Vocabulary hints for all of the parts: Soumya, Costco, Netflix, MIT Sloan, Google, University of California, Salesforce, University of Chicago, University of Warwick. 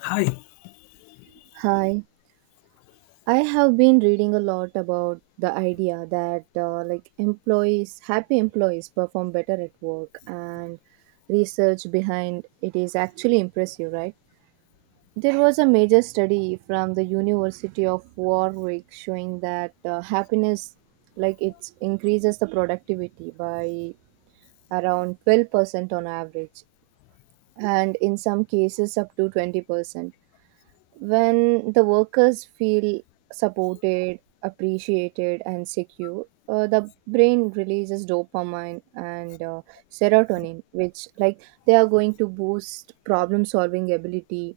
Hi. Hi. I have been reading a lot about the idea that like employees, happy employees perform better at work, and research behind it is actually impressive, right? There was a major study from the University of Warwick showing that happiness, like it increases the productivity by around 12% on average and in some cases up to 20%. When the workers feel supported, appreciated, and secure, the brain releases dopamine and serotonin, which like they are going to boost problem solving ability,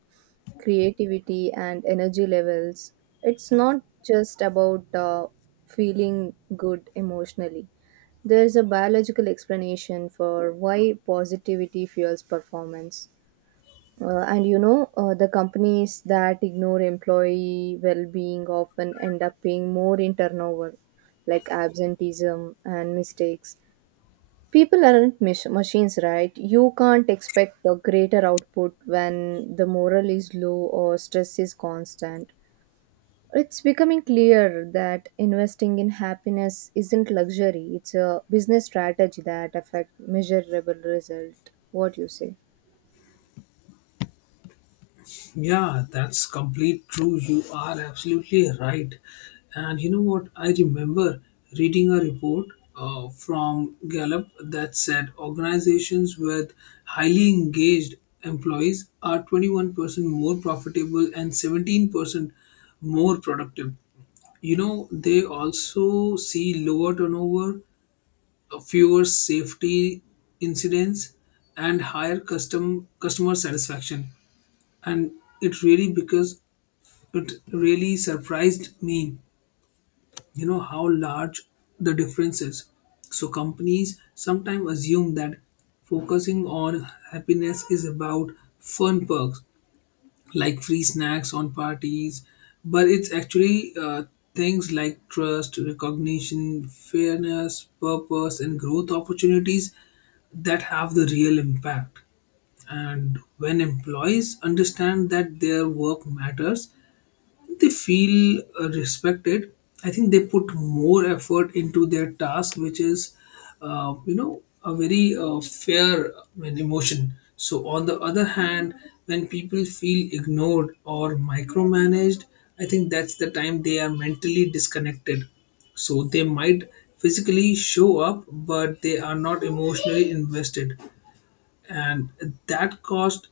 creativity, and energy levels. It's not just about feeling good emotionally. There is a biological explanation for why positivity fuels performance. The companies that ignore employee well being often end up paying more in turnover, like absenteeism and mistakes. People aren't machines, right? You can't expect a greater output when the morale is low or stress is constant. It's becoming clear that investing in happiness isn't luxury, it's a business strategy that affects measurable result. What do you say? Yeah, that's complete true. You are absolutely right. And you know what? I remember reading a report from Gallup that said organizations with highly engaged employees are 21% more profitable and 17% more productive. You know, they also see lower turnover, fewer safety incidents, and higher customer satisfaction. And it really because It really surprised me, you know, how large the difference is. So companies sometimes assume that focusing on happiness is about fun perks like free snacks on parties, but it's actually things like trust, recognition, fairness, purpose, and growth opportunities that have the real impact. And when employees understand that their work matters, they feel respected. I think they put more effort into their task, which is you know, a very fair, I mean, emotion. So on the other hand, when people feel ignored or micromanaged, I think that's the time they are mentally disconnected. So they might physically show up but they are not emotionally invested, and that cost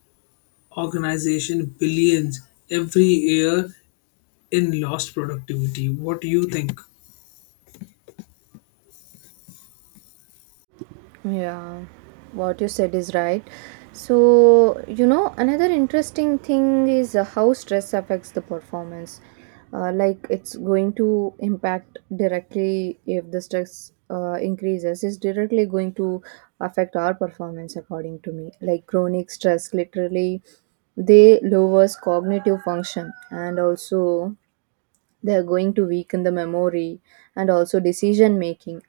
organization billions every year in lost productivity. What do you think? Yeah, what you said is right. So, you know, another interesting thing is how stress affects the performance. Like it's going to impact directly if the stress increases, it's directly going to affect our performance, according to me. Like chronic stress, literally, they lowers cognitive function, and also they're going to weaken the memory and also decision making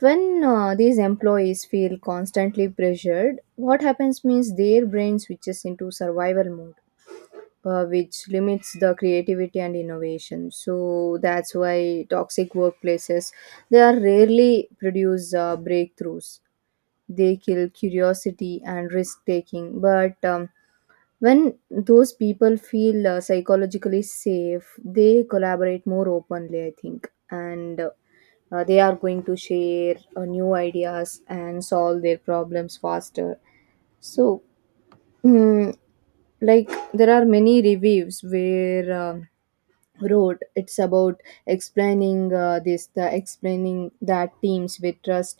when these employees feel constantly pressured, what happens means their brain switches into survival mode, which limits the creativity and innovation. So that's why toxic workplaces they are rarely produce breakthroughs. They kill curiosity and risk taking, but when those people feel psychologically safe, they collaborate more openly, I think, and they are going to share new ideas and solve their problems faster. So, mm, like, there are many reviews where wrote it's about explaining this the explaining that teams with trust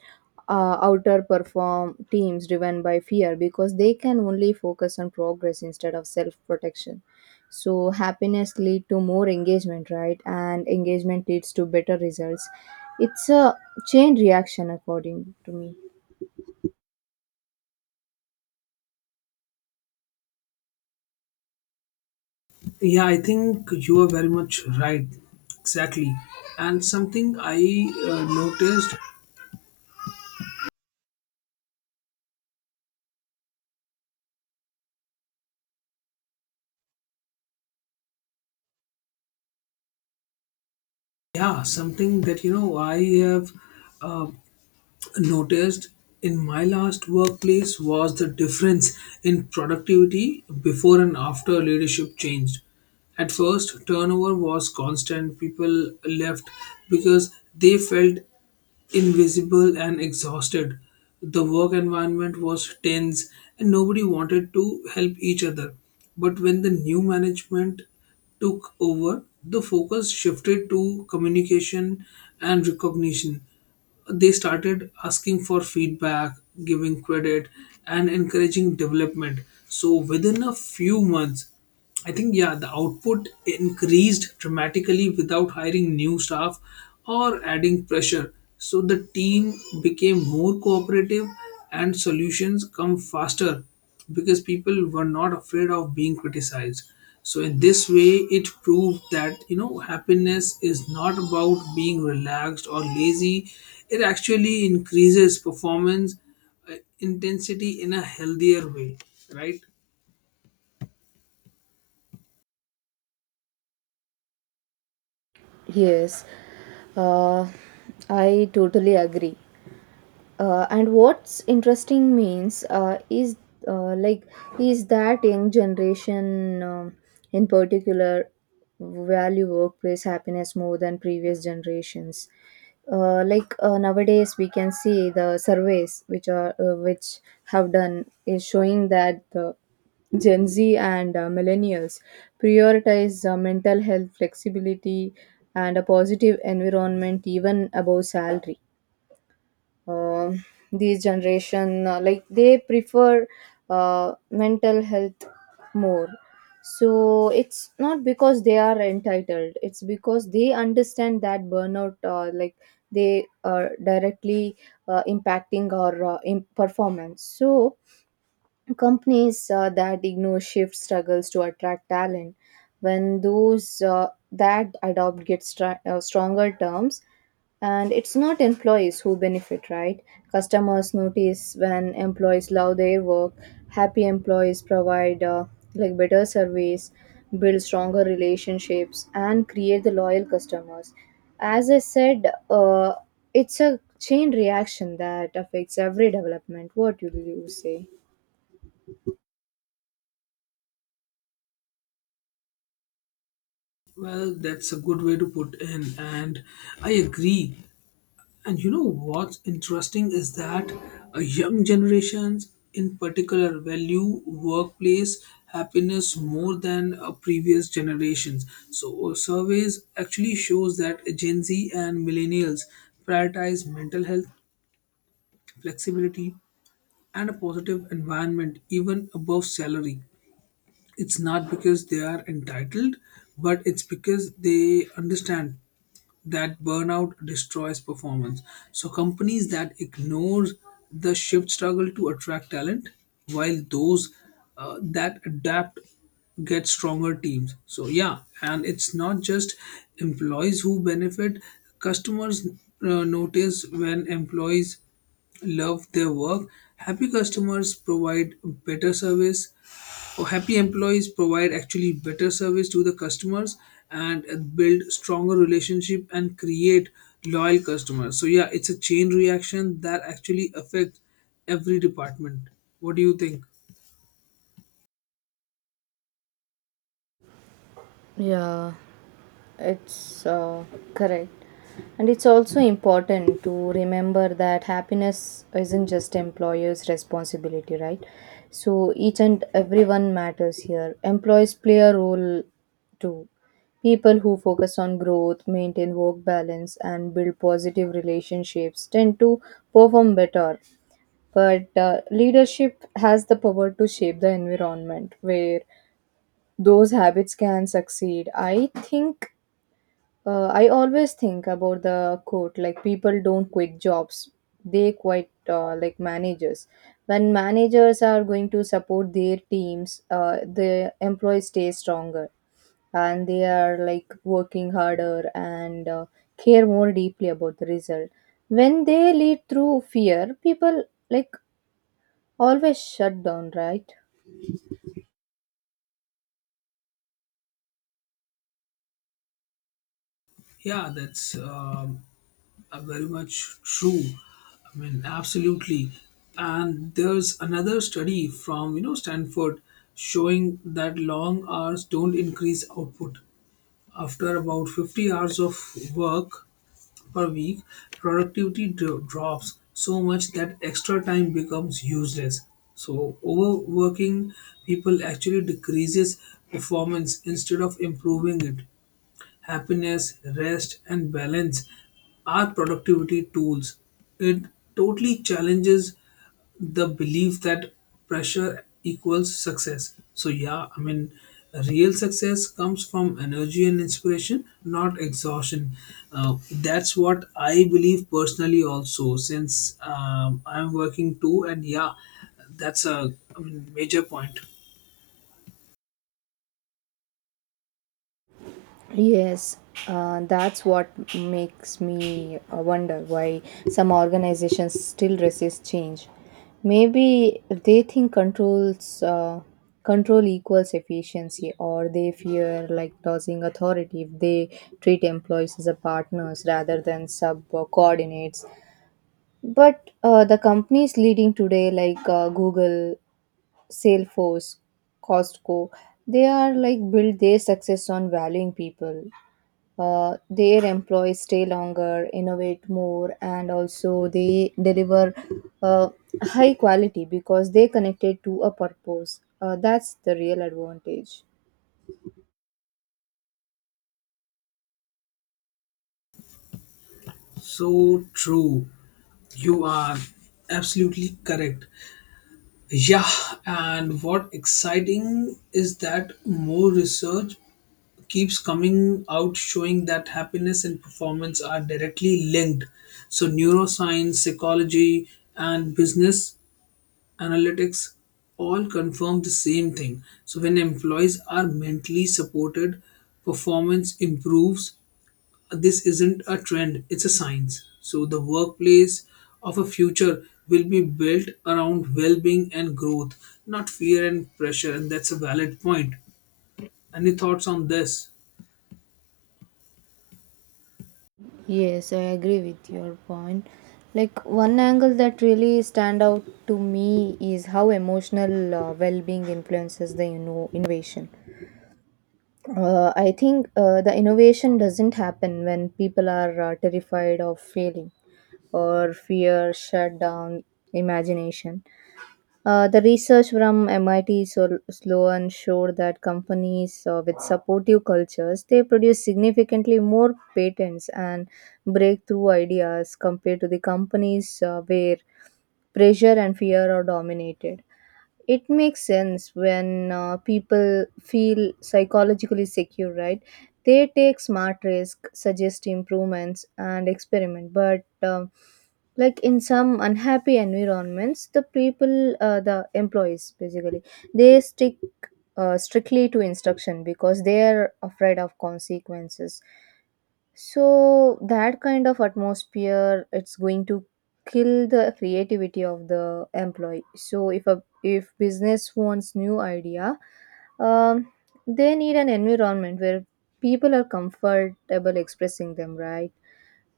outer perform teams driven by fear because they can only focus on progress instead of self protection. So happiness lead to more engagement, right, and engagement leads to better results. It's a chain reaction according to me. Yeah, I think you are very much right. Exactly. And something I noticed, yeah, something that, you know, I have uh, noticed in my last workplace was the difference in productivity before and after leadership changed. At first, turnover was constant. People left because they felt invisible and exhausted. The work environment was tense and nobody wanted to help each other. But when the new management took over, the focus shifted to communication and recognition. They started asking for feedback, giving credit, and encouraging development. So, within a few months, I think, yeah, the output increased dramatically without hiring new staff or adding pressure. So the team became more cooperative and solutions come faster because people were not afraid of being criticized. So in this way it proved that, you know, happiness is not about being relaxed or lazy. It actually increases performance intensity in a healthier way, right? Yes, uh, I totally agree. Uh, and what's interesting means is like is that young generation, in particular, value workplace happiness more than previous generations. Nowadays we can see the surveys which are which have done is showing that the gen z and millennials prioritize mental health, flexibility, and a positive environment even above salary. um, these generation, like they prefer mental health more. So it's not because they are entitled, it's because they understand that burnout, like they are directly impacting our in performance. So companies that ignore shift struggles to attract talent when those that adopt get stronger terms. And it's not employees who benefit, right? Customers notice when employees love their work. Happy employees provide like better service, build stronger relationships, and create the loyal customers. As I said, it's a chain reaction that affects every development. What do you say? Well, that's a good way to put in, and I agree. And you know what's interesting is that young generations, in particular, value workplace happiness more than previous generations. So surveys actually shows that Gen Z and millennials prioritize mental health, flexibility, and a positive environment even above salary. It's not because they are entitled, but it's because they understand that burnout destroys performance. So companies that ignore the shift struggle to attract talent, while those that adapt get stronger teams. So yeah, and it's not just employees who benefit. Customers notice when employees love their work. Happy customers provide better service, or happy employees provide actually better service to the customers and build stronger relationship and create loyal customers. So yeah, it's a chain reaction that actually affects every department. What do you think? Yeah, it's correct. And it's also important to remember that happiness isn't just employers' responsibility, right? So each and everyone matters here. Employees play a role too. People who focus on growth, maintain work balance, and build positive relationships tend to perform better. But leadership has the power to shape the environment where those habits can succeed. I think I always think about the quote like people don't quit jobs; they quit, like, managers. When managers are going to support their teams, the employees stay stronger and they are like working harder and care more deeply about the result. When they lead through fear, people like always shut down, right? Yeah, that's very much true. I mean, absolutely. And there's another study from, you know, Stanford showing that long hours don't increase output. After about 50 hours of work per week, productivity drops so much that extra time becomes useless. So overworking people actually decreases performance instead of improving it. Happiness, rest, and balance are productivity tools. It totally challenges the belief that pressure equals success. So, yeah, I mean, real success comes from energy and inspiration, not exhaustion. That's what I believe personally, also, since I'm working too, and yeah, that's a, I mean, major point. Yes, that's what makes me wonder why some organizations still resist change. Maybe they think control equals efficiency, or they fear like losing authority if they treat employees as a partners rather than sub coordinates. But the companies leading today, like Google, Salesforce, Costco, they are like build their success on valuing people. Their employees stay longer, innovate more, and also they deliver uh, high quality because they connected to a purpose. That's the real advantage. So true. You are absolutely correct. Yeah, and what exciting is that more research keeps coming out showing that happiness and performance are directly linked. So, neuroscience, psychology, and business analytics all confirm the same thing. So, when employees are mentally supported, performance improves. This isn't a trend, it's a science. So the workplace of a future will be built around well-being and growth, not fear and pressure. And that's a valid point. Any thoughts on this? Yes, I agree with your point. Like one angle that really stand out to me is how emotional well-being influences the innovation. I think the innovation doesn't happen when people are terrified of failing, or fear shut down imagination. The research from MIT Sloan showed that companies, with supportive cultures, they produce significantly more patents and breakthrough ideas compared to the companies where pressure and fear are dominated. It makes sense when people feel psychologically secure, right? They take smart risk, suggest improvements, and experiment. But like in some unhappy environments, the employees basically they stick strictly to instruction because they are afraid of consequences. So that kind of atmosphere, it's going to kill the creativity of the employee. So if a if business wants new idea, um, they need an environment where people are comfortable expressing them. Right?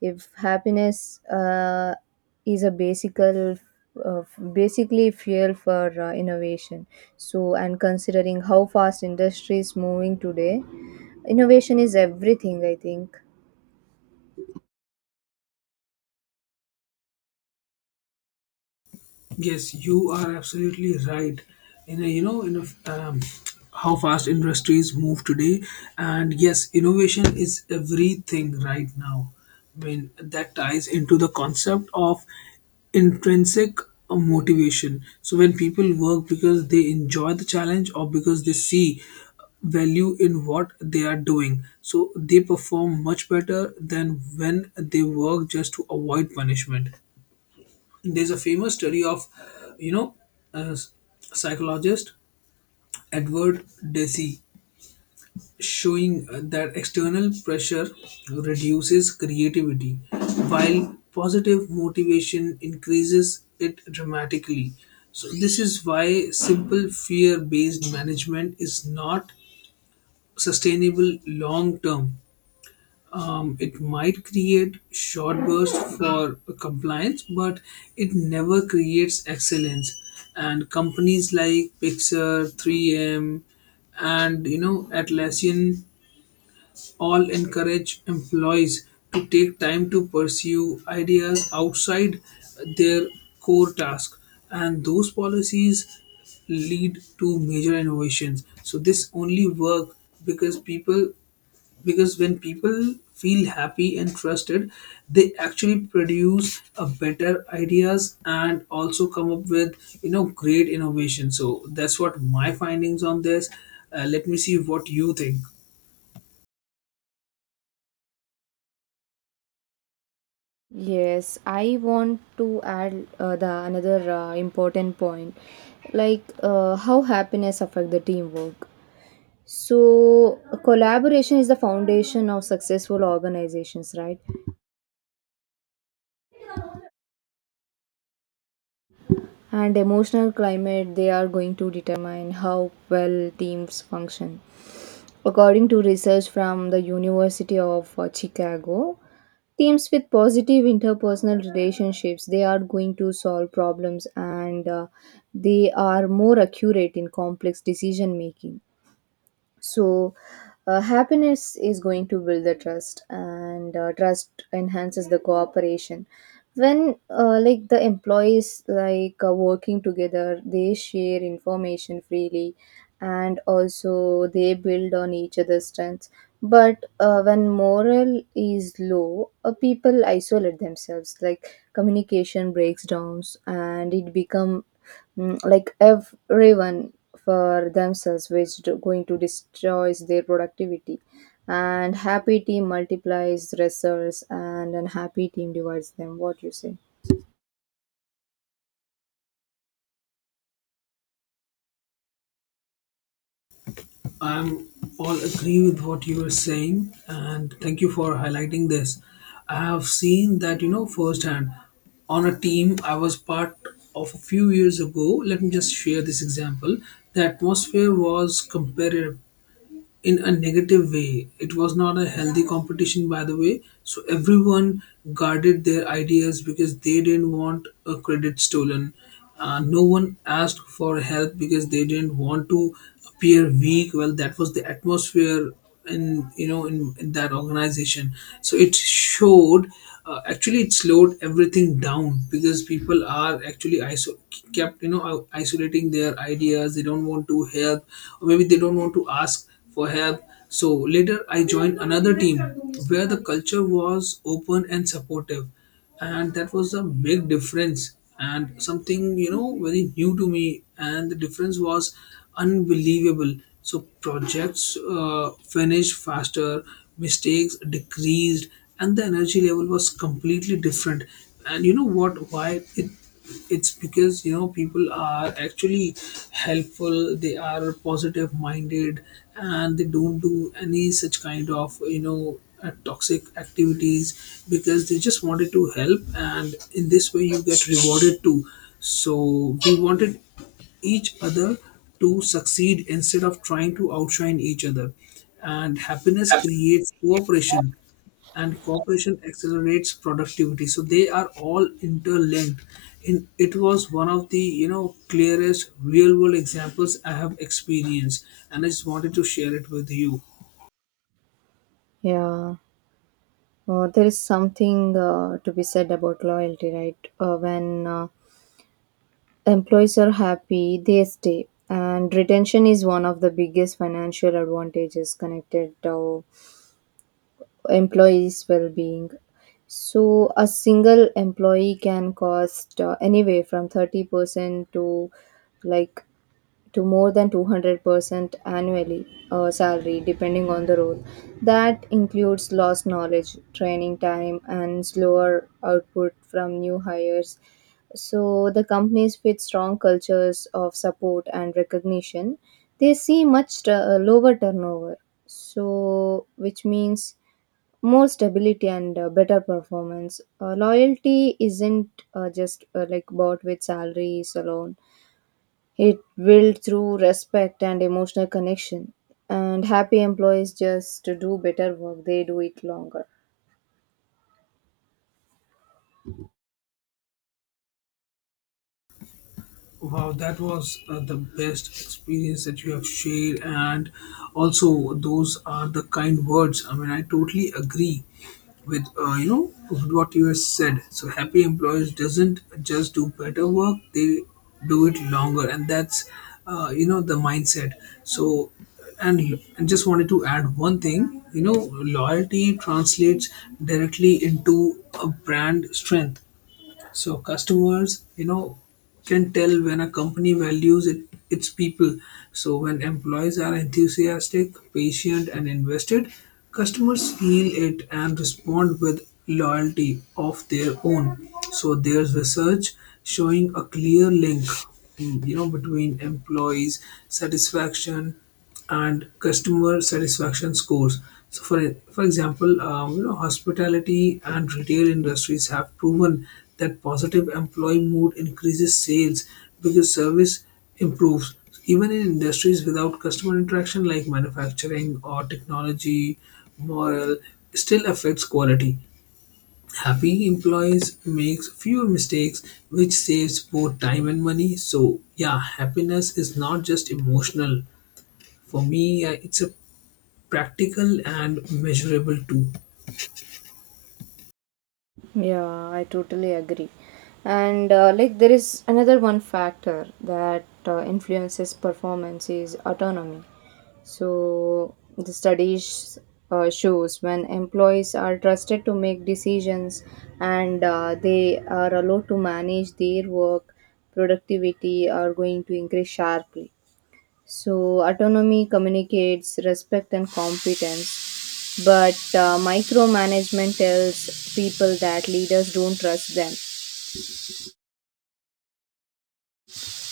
If happiness is a basical uh, basically fuel for innovation. So, and considering how fast industry is moving today, innovation is everything, I think. Yes, you are absolutely right. In a, you know, in a, How fast industries move today, and yes, innovation is everything right now. I mean, that ties into the concept of intrinsic motivation. So when people work because they enjoy the challenge or because they see value in what they are doing, so they perform much better than when they work just to avoid punishment. There's a famous study of, you know, uh, psychologist Edward Deci showing that external pressure reduces creativity while positive motivation increases it dramatically. So this is why simple fear based management is not sustainable long term. It might create short bursts for compliance, but it never creates excellence. And companies like Pixar, 3M, and, you know, Atlassian all encourage employees to take time to pursue ideas outside their core task, and those policies lead to major innovations. So this only work because people because when people feel happy and trusted, they actually produce a better ideas and also come up with, you know, great innovation. So that's what my findings on this. Let me see what you think. Yes, I want to add the another important point, like how happiness affect the teamwork. So collaboration is the foundation of successful organizations, right? And emotional climate they are going to determine how well teams function. According to research from the University of Chicago, teams with positive interpersonal relationships they are going to solve problems, and they are more accurate in complex decision making. So happiness is going to build the trust, and trust enhances the cooperation. When like the employees like working together, they share information freely and also they build on each other's strengths. But when morale is low, people isolate themselves, like communication breaks down, and it become, like, everyone for themselves, which going to destroys their productivity. And happy team multiplies results and unhappy team divides them. What you say? I'm all agree with what you are saying, and thank you for highlighting this. I have seen that, you know, firsthand on a team I was part of a few years ago. Let me just share this example. The atmosphere was competitive, in a negative way. It was not a healthy competition, by the way. So everyone guarded their ideas because they didn't want a credit stolen. No one asked for help because they didn't want to appear weak. Well, that was the atmosphere in you know in that organization. So it showed. Actually, it slowed everything down because people are actually kept, you know, isolating their ideas. They don't want to help, or maybe they don't want to ask for help. So later I joined another team where the culture was open and supportive. And that was a big difference, and something, you know, very new to me. And the difference was unbelievable. So projects finished faster, mistakes decreased, and the energy level was completely different. And you know what? Why it it's because, you know, people are actually helpful, they are positive minded, and they don't do any such kind of, you know, toxic activities because they just wanted to help, and in this way you get rewarded too. So we wanted each other to succeed instead of trying to outshine each other. And happiness creates cooperation, and cooperation accelerates productivity, so they are all interlinked in. It was one of the, you know, clearest real world examples I have experienced, and I just wanted to share it with you. Yeah, there is something to be said about loyalty, right? When employees are happy they stay, and retention is one of the biggest financial advantages connected to employees' well-being. So, a single employee can cost anywhere from 30% to like to more than 200% annually salary depending on the role. That includes lost knowledge, training time, and slower output from new hires. So, the companies with strong cultures of support and recognition, they see much lower turnover. So, which means more stability and better performance. Loyalty isn't just like bought with salaries alone. It built through respect and emotional connection. And happy employees just do better work. They do it longer. Wow, that was the best experience that you have shared, and also those are the kind words. I mean, I totally agree with, you know, with what you have said. So happy employees doesn't just do better work; they do it longer, and that's you know, the mindset. So, and just wanted to add one thing. You know, loyalty translates directly into a brand strength. So customers, you know, can tell when a company values it, its people. So when employees are enthusiastic, patient, and invested, customers feel it and respond with loyalty of their own. So there's research showing a clear link, you know, between employees' satisfaction and customer satisfaction scores. So, for example, you know, hospitality and retail industries have proven that positive employee mood increases sales because service improves. Even in industries without customer interaction, like manufacturing or technology, morale still affects quality. Happy employees makes fewer mistakes, which saves both time and money. So yeah, happiness is not just emotional. For me, it's a practical and measurable too. Yeah, I totally agree. And like there is another one factor that influences performance is autonomy. So the studies shows when employees are trusted to make decisions and they are allowed to manage their work, productivity are going to increase sharply. So autonomy communicates respect and competence, but micromanagement tells people that leaders don't trust them,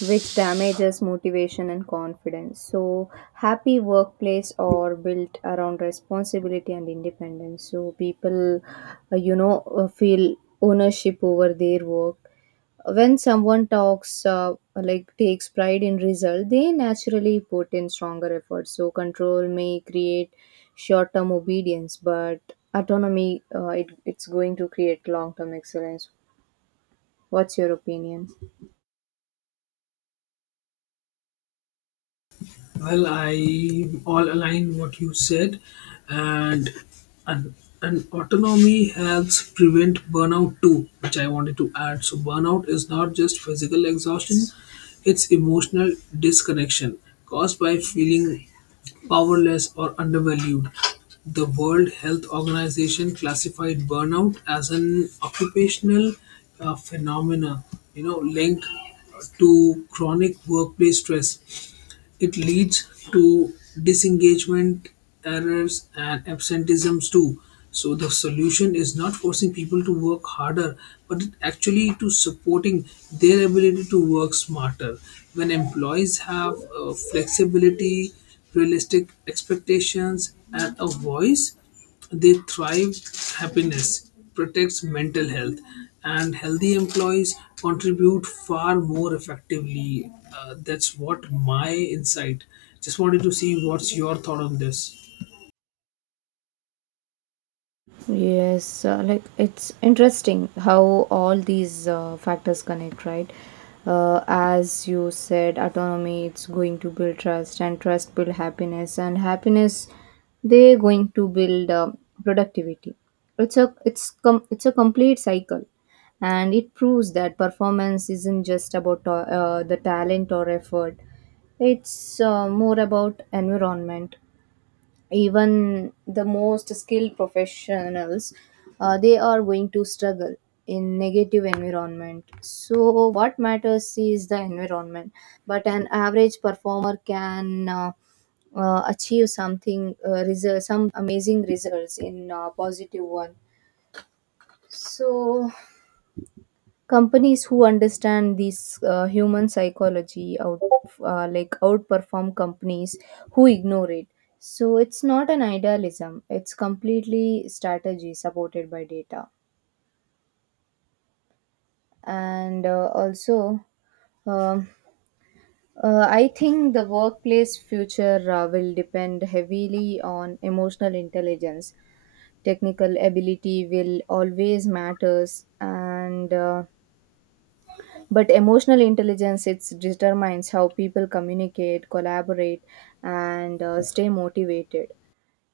which damages motivation and confidence. So, happy workplace are built around responsibility and independence. So, people, feel ownership over their work. When someone talks like takes pride in result, they naturally put in stronger effort. So control may create short term obedience, but autonomy, it's going to create long term excellence. What's your opinion? Well, I all align what you said, and and autonomy helps prevent burnout too, which I wanted to add. So burnout is not just physical exhaustion; it's emotional disconnection caused by feeling powerless or undervalued. The World Health Organization classified burnout as an occupational phenomena, you know, linked to chronic workplace stress. It leads to disengagement, errors, and absenteeisms too. So the solution is not forcing people to work harder, but it actually to supporting their ability to work smarter. When employees have flexibility, realistic expectations, and a voice, they thrive. Happiness, protects mental health, and healthy employees contribute far more effectively. That's what my insight. Just wanted to see what's your thought on this. Yes, like it's interesting how all these factors connect, right? As you said, autonomy it's going to build trust, and trust build happiness, and happiness they're going to build, productivity. It's a complete cycle, and it proves that performance isn't just about the talent or effort. It's more about environment. Even the most skilled professionals they are going to struggle in negative environment, so what matters is the environment. But an average performer can achieve something, some amazing results in positive one. So companies who understand this human psychology outperform companies who ignore it. So it's not an idealism; it's completely strategy supported by data. And also, um, I think the workplace future will depend heavily on emotional intelligence. Technical ability will always matters, and but emotional intelligence it determines how people communicate collaborate and stay motivated.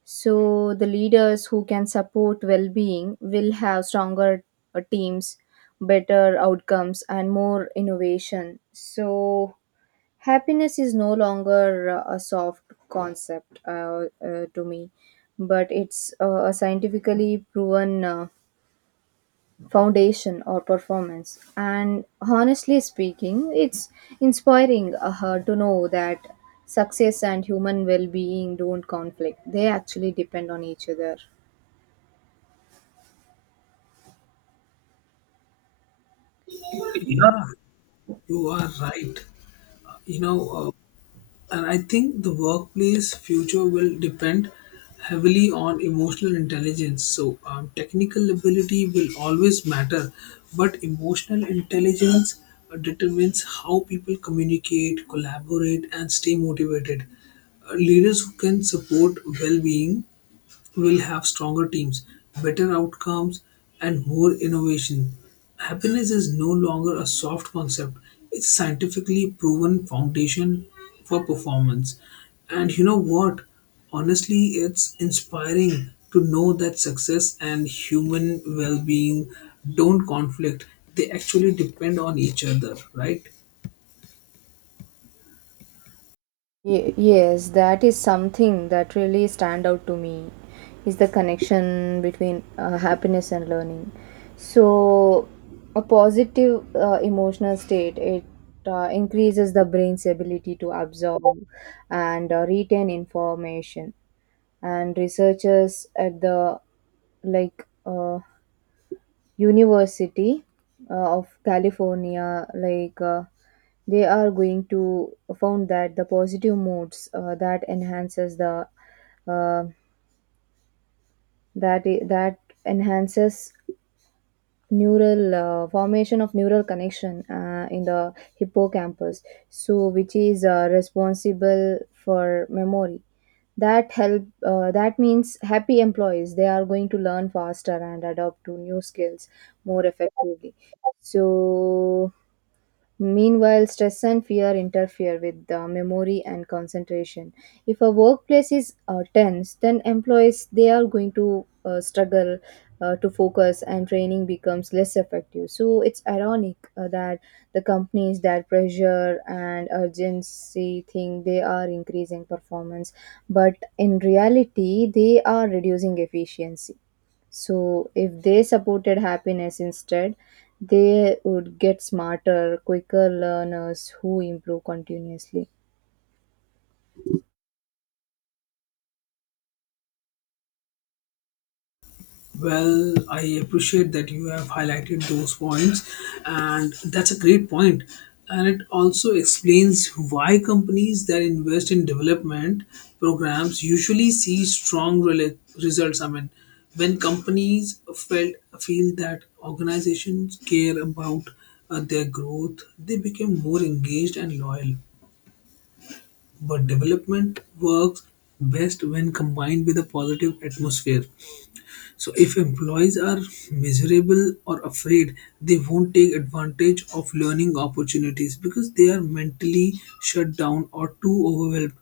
So the leaders who can support well-being will have stronger teams, better outcomes, and more innovation. So happiness is no longer a soft concept to me, but it's a scientifically proven foundation or performance. And honestly speaking, it's inspiring her to know that success and human well-being don't conflict, they actually depend on each other. Yeah, you are right. You know, and I think the workplace future will depend heavily on emotional intelligence. So, technical ability will always matter, but emotional intelligence determines how people communicate, collaborate, and stay motivated. Leaders who can support well being will have stronger teams, better outcomes, and more innovation. Happiness is no longer a soft concept, it's scientifically proven foundation for performance. And you know what? Honestly, it's inspiring to know that success and human well being don't conflict, they actually depend on each other, right? Yes, that is something that really stand out to me is the connection between happiness and learning. So a positive emotional state it increases the brain's ability to absorb and retain information. And researchers at the like uh, University of California, they are going to found that the positive moods that enhances the uh, that I- that enhances neural formation of neural connection in the hippocampus, so which is responsible for memory, that help that means happy employees they are going to learn faster and adapt to new skills more effectively. So meanwhile, stress and fear interfere with the memory and concentration. If a workplace is tense, then employees they are going to struggle to focus, and training becomes less effective. So it's ironic that the companies that pressure and urgency think they are increasing performance, but in reality they are reducing efficiency. So, if they supported happiness instead, they would get smarter, quicker learners who improve continuously. Well, I appreciate that you have highlighted those points, and that's a great point. And it also explains why companies that invest in development programs usually see strong results. I mean, when companies felt feel that organizations care about their growth, they become more engaged and loyal. But development works best when combined with a positive atmosphere, so if employees are miserable or afraid, they won't take advantage of learning opportunities because they are mentally shut down or too overwhelmed.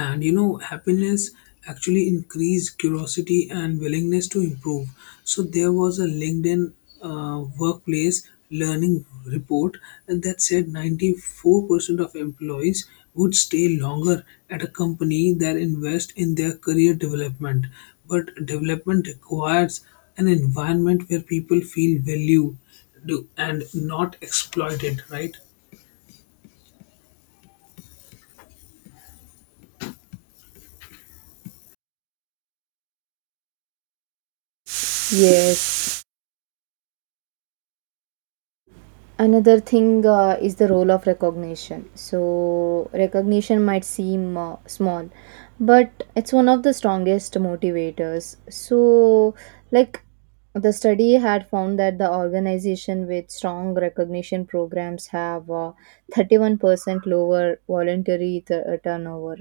And happiness actually increased curiosity and willingness to improve. So there was a linkedin workplace learning report, and that said 94% of employees would stay longer at a company that invest in their career development. But development requires an environment where people feel valued, and not exploited, right? Yes. Another thing is the role of recognition. So, recognition might seem small, but it's one of the strongest motivators. So, like the study had found that the organization with strong recognition programs have 31% lower voluntary turnover.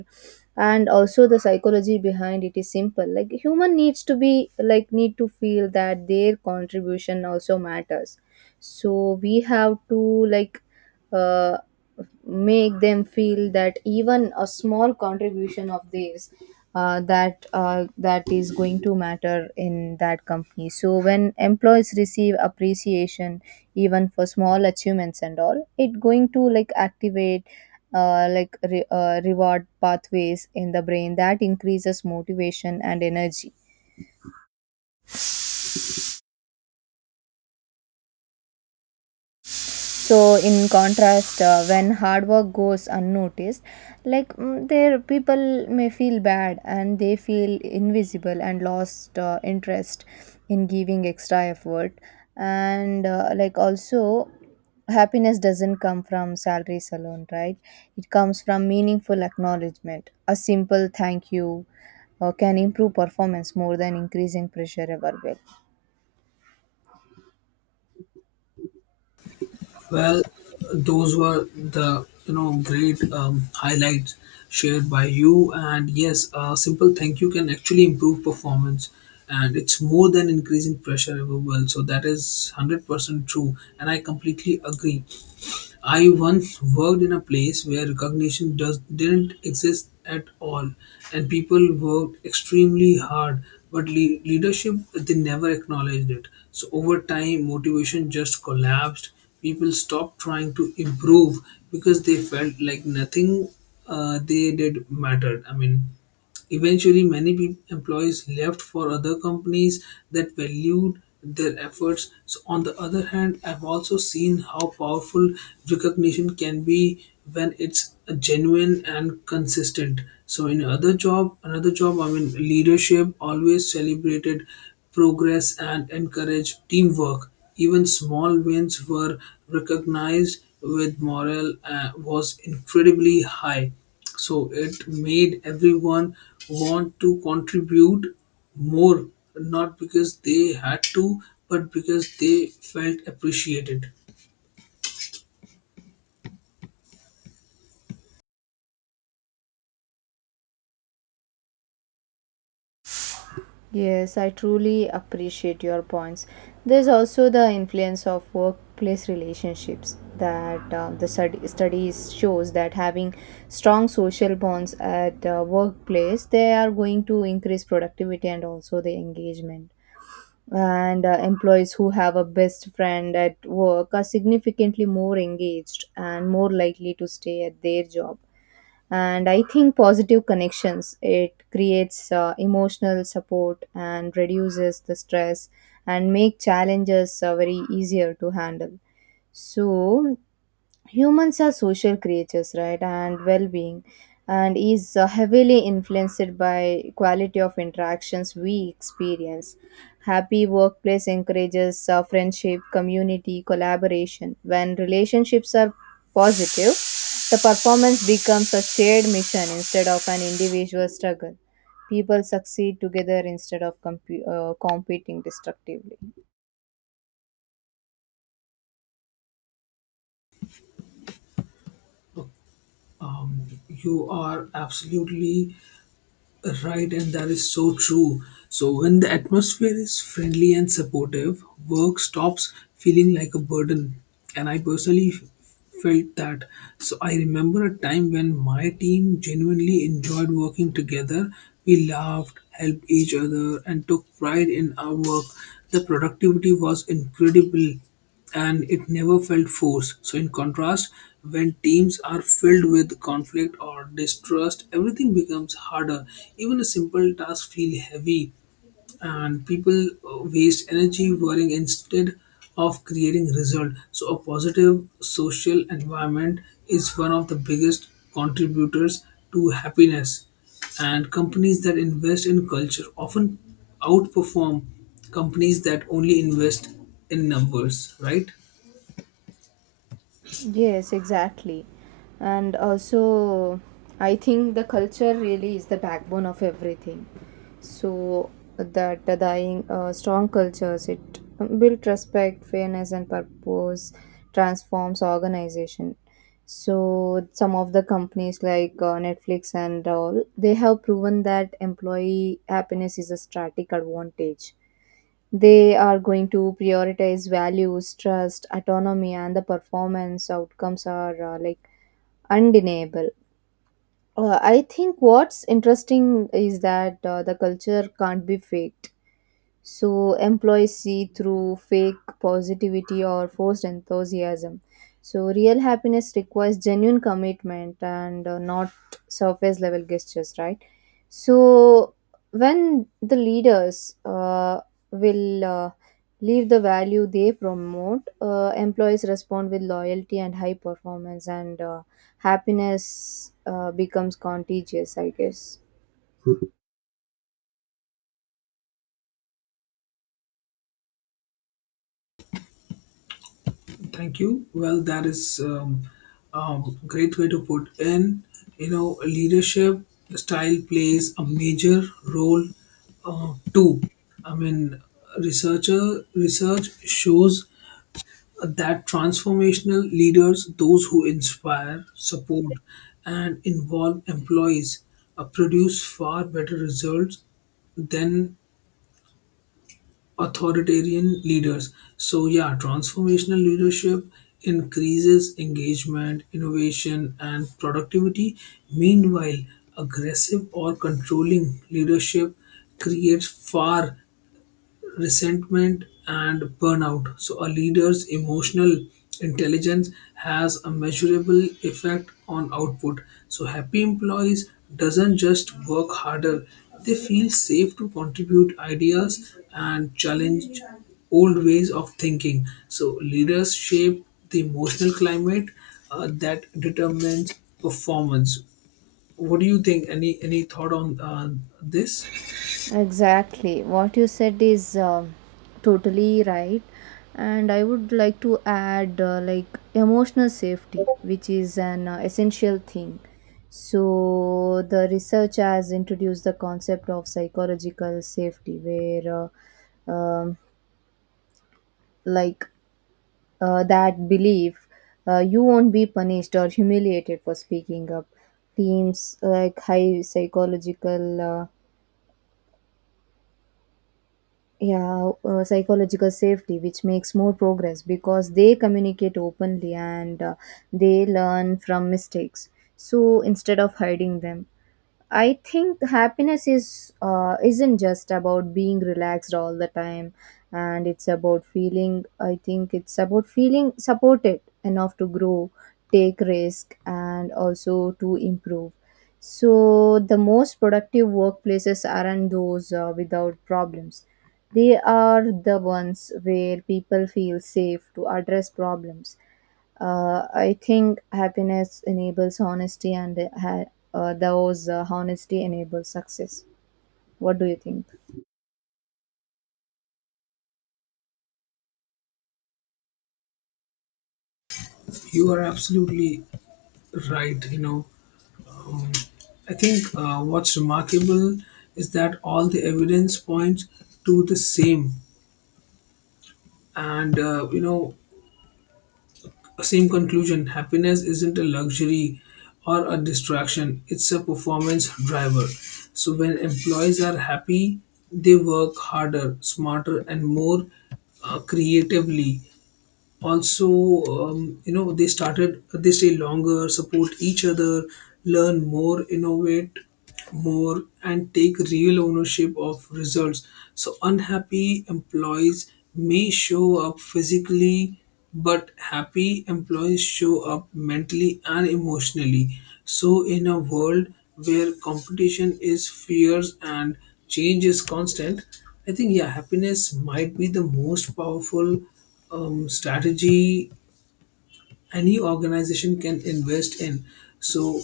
And also the psychology behind it is simple, like human needs to be like need to feel that their contribution also matters. So we have to like uh, make them feel that even a small contribution of theirs that is going to matter in that company. So when employees receive appreciation, even for small achievements and all, it going to like activate reward pathways in the brain that increases motivation and energy. So in contrast when hard work goes unnoticed, their people may feel bad and they feel invisible and lost interest in giving extra effort. And like also happiness doesn't come from salaries alone, right? It comes from meaningful acknowledgement. A simple thank you can improve performance more than increasing pressure ever will. Well, those were the great highlights shared by you, and yes, a simple thank you can actually improve performance, and it's more than increasing pressure ever will. So that is 100% true, and I completely agree. I once worked in a place where didn't exist at all, and people worked extremely hard, but leadership they never acknowledged it. So over time, motivation just collapsed. People stopped trying to improve because they felt like nothing they did mattered. I mean, eventually, many employees left for other companies that valued their efforts. So, on the other hand, I've also seen how powerful recognition can be when it's genuine and consistent. So, in another job, I mean, leadership always celebrated progress and encouraged teamwork. Even small wins were recognized with morale was incredibly high. So it made everyone want to contribute more, not because they had to, but because they felt appreciated. Yes, I truly appreciate your points. There's also the influence of workplace relationships that the studies shows that having strong social bonds at workplace they are going to increase productivity and also the engagement. And employees who have a best friend at work are significantly more engaged and more likely to stay at their job. And I think positive connections it creates emotional support and reduces the stress and make challenges very easier to handle. So humans are social creatures, right? And well-being and is heavily influenced by quality of interactions we experience. Happy workplace encourages friendship community collaboration. When relationships are positive, the performance becomes a shared mission instead of an individual struggle. People succeed together instead of compu competing destructively. You are absolutely right, and that is so true. So, when the atmosphere is friendly and supportive, work stops feeling like a burden. And I personally felt that. So, I remember a time when my team genuinely enjoyed working together. We laughed, helped each other, and took pride in our work. The productivity was incredible, and it never felt forced. So, in contrast, when teams are filled with conflict or distrust, everything becomes harder. Even a simple task feels heavy, and people waste energy worrying instead of creating result. So a positive social environment is one of the biggest contributors to happiness, and companies that invest in culture often outperform companies that only invest in numbers, right? Yes, exactly. And also, I think the culture really is the backbone of everything. So that the dying strong cultures it builds respect, fairness, and purpose, transforms organization. So some of the companies like Netflix and all, they have proven that employee happiness is a strategic advantage. They are going to prioritize values, trust, autonomy, and the performance outcomes are like undeniable. I think what's interesting is that the culture can't be faked. So employees see through fake positivity or forced enthusiasm. So real happiness requires genuine commitment and not surface level gestures, right? So when the leaders will leave the value they promote, employees respond with loyalty and high performance, and happiness becomes contagious, I guess. Thank you. Well, that is a great way to put in. You know, leadership style plays a major role too. I mean, research shows that transformational leaders, those who inspire, support, and involve employees, produce far better results than authoritarian leaders. So, yeah, transformational leadership increases engagement, innovation, and productivity. Meanwhile, aggressive or controlling leadership creates far resentment and burnout. So, a leader's emotional intelligence has a measurable effect on output. So, happy employees doesn't just work harder; they feel safe to contribute ideas and challenge old ways of thinking. So, leaders shape the emotional climate that determines performance. What do you think? Any thought on this? Exactly. What you said is totally right. And I would like to add like emotional safety, which is an essential thing. So, the research has introduced the concept of psychological safety, where uh, um, like that belief you won't be punished or humiliated for speaking up. Teams like high psychological. Yeah Psychological safety which makes more progress because they communicate openly and they learn from mistakes, so instead of hiding them. I think happiness is isn't just about being relaxed all the time, and it's about feeling. I think it's about feeling supported enough to grow, take risk, and also to improve. So the most productive workplaces aren't those without problems. They are the ones where people feel safe to address problems. I think happiness enables honesty, and ha- those honesty enables success. What do you think? You are absolutely right. You know, I think what's remarkable is that all the evidence points to the same, and same conclusion. Happiness isn't a luxury or a distraction; it's a performance driver. So when employees are happy, they work harder, smarter, and more creatively. Also, they stay longer, support each other, learn more, innovate more, and take real ownership of results. So unhappy employees may show up physically, but happy employees show up mentally and emotionally. So in a world where competition is fierce and change is constant, I think, yeah, happiness might be the most powerful strategy any organization can invest in. So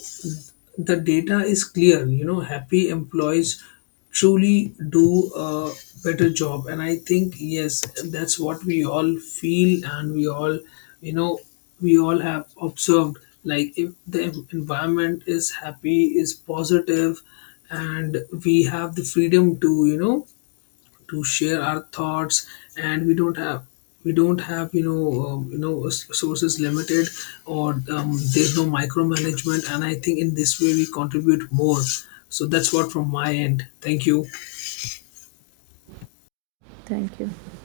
the data is clear. You know, happy employees truly do a better job, and I think, yes, that's what we all feel, and we all, you know we all have observed, like, if the environment is happy, is positive, and we have the freedom to, you know, to share our thoughts, and we don't have, sources limited, or there's no micromanagement. And I think in this way we contribute more. So that's what from my end. Thank you. Thank you.